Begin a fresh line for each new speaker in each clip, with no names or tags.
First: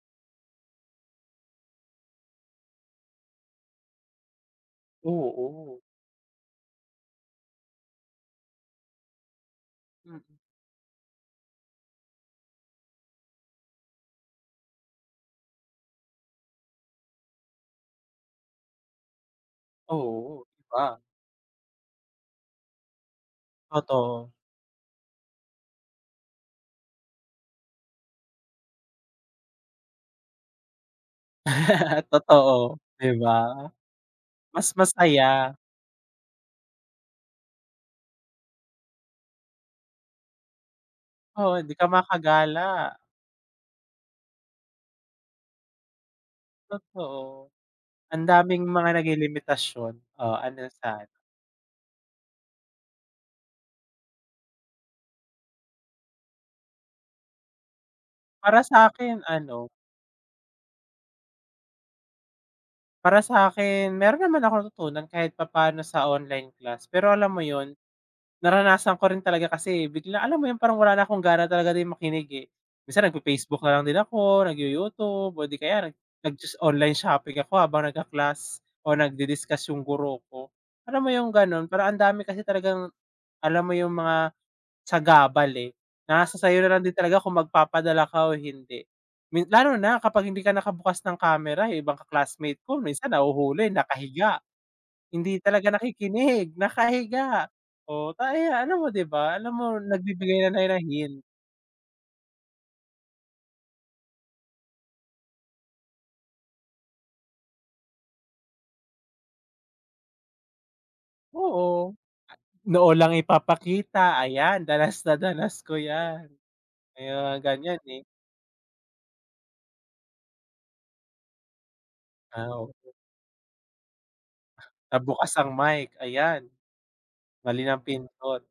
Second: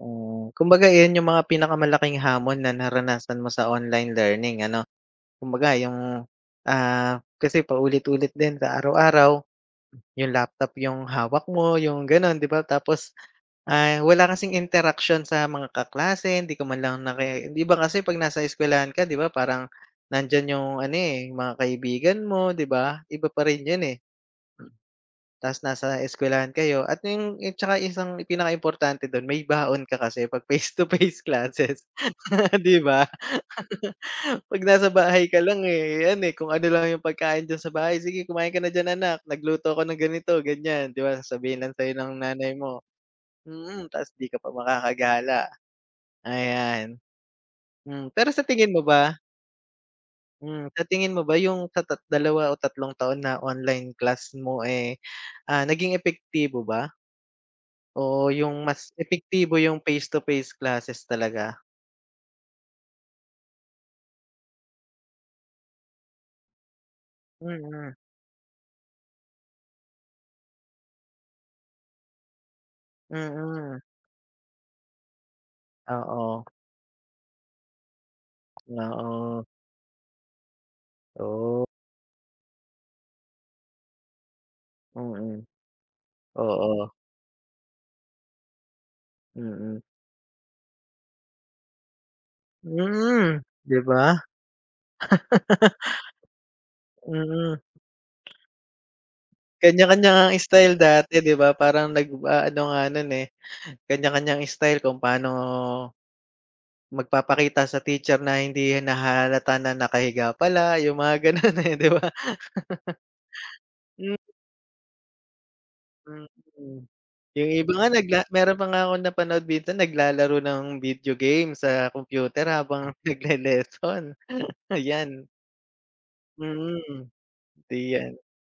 Ah. Kumbaga iyan 'yong mga pinakamalaking hamon na naranasan mo sa online learning, ano? Kumbaga
Oo.
'yong, ah, kasi paulit-ulit din sa araw-araw. 'Yong
Mm.
laptop 'yong hawak mo, 'yong gano'n, 'di ba? Tapos, ah, wala kasing interaksyon sa mga kaklase, hindi ka man lang naki 'di ba kasi 'pag nasa eskwelahan ka, 'di ba parang
Oo,
nandiyan 'yong ano,
iba.
eh, 'yong mga kaibigan mo, 'di ba? Iba pa rin 'yon, eh.
Totoo.
Tas nasa eskwelahan kayo at 'yong 'yong 'tsaka isang i pinakaimportante do'n, may baon ka kasi 'pag face-to-face classes,
Totoo,
di ba?
'di ba?
'Pag
Mas
nasa
masaya.
bahay ka lang, eh, ayan, eh, kung ano lang 'yong pagkain diyan sa bahay, "Sige, kumain ka na diyan, anak. Nagluto ako ng ganito, ganiyan." 'Di ba
Oo,
sasabihin lang
hindi ka
sa'yo ng nanay mo.
makagala.
Mm, tas 'di ka pa makakagala. Ayan.
Totoo.
Hmm,
Ang
pero sa
daming
tingin mo
mga
ba
naging limitasyon. Oh,
Hmm,
ano,
sa
sa ano?
tingin mo ba 'yong sa tat dalawa o tatlong taon na online class mo, eh, ah, naging epektibo ba? O 'yong
Para sa
mas
akin
epektibo
ano
'yong face-to-face classes talaga?
Para sa akin, meron naman akong natutunan kahit papaano sa online class. Pero alam mo 'yon,
Mm.
naranasan ko rin talaga kasi, eh, bigla alam mo 'yon, parang wala na akong gana talaga din makinig, eh. Minsan nag-fe-Facebook na
Mm.
lang din ako, nag-you-YouTube o 'di kaya nag
Oo.
nag-sho online shopping ako habang nagka-class o
Oo.
nag-di-discuss yung guro ko. Alam mo 'yong gano'n?
Oh.
Parang ang dami kasi talagang alam mo 'yong mga
Mm.
sagabal, eh. Nasa sa'yo na lang
Oo.
din talaga kung magpapadala ka o hindi. Mi lalo
Mm.
na kapag hindi ka nakabukas ng camera, eh. Ibang ka-classmate ko minsan
Hmm,
nahuhuli
'di ba?
nakahiga. Hindi talaga nakikinig, nakahiga.
Mm.
Oh, ta ya alam mo, 'di ba? Alam mo,
Kanya-kanya ngang
nagbibigay na na 'yon
istyle
ng
dati,
hint.
'di ba? Parang nagw aano nga no'n, eh, kanya-kanyang istyle kung paano magpapakita sa teacher na hindi nahahalata na nakahiga pala, 'yong mga gano'n, eh, 'di
Oo,
ba?
noo lang
Hmm.
ipapakita. Ayan danas na danas ko 'yan.
Mm.
May mga
'Yong iba
ganiyan,
nga
eh.
nagla meron pa nga akong napanood dito naglalaro ng video game sa
Ah,
kompyuter
o
habang nagle-lesson,
'Pag
ayan.
bukas ang mic, ayan.
Mm,
Mali ng
iyan.
pinindot.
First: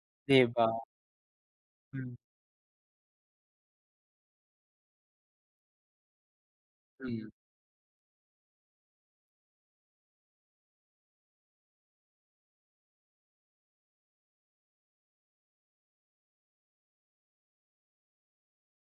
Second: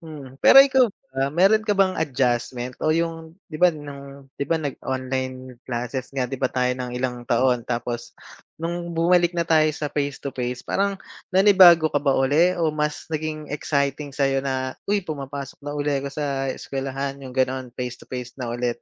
Hmm,
'Di
pero
ba?
ikaw ba, meron ka bang
Hmm.
adjustment o 'yong 'di ba no'ng 'di ba nag-online classes nga 'di ba tayo nang ilang
Hmm.
taon? Tapos no'ng bumalik na tayo sa face-to-face, parang nanibago ka ba uli o mas naging exciting sa'yo na, "Uy, pumapasok na uli ako sa eskwelahan." 'Yong gano'n, face-to-face na ulit?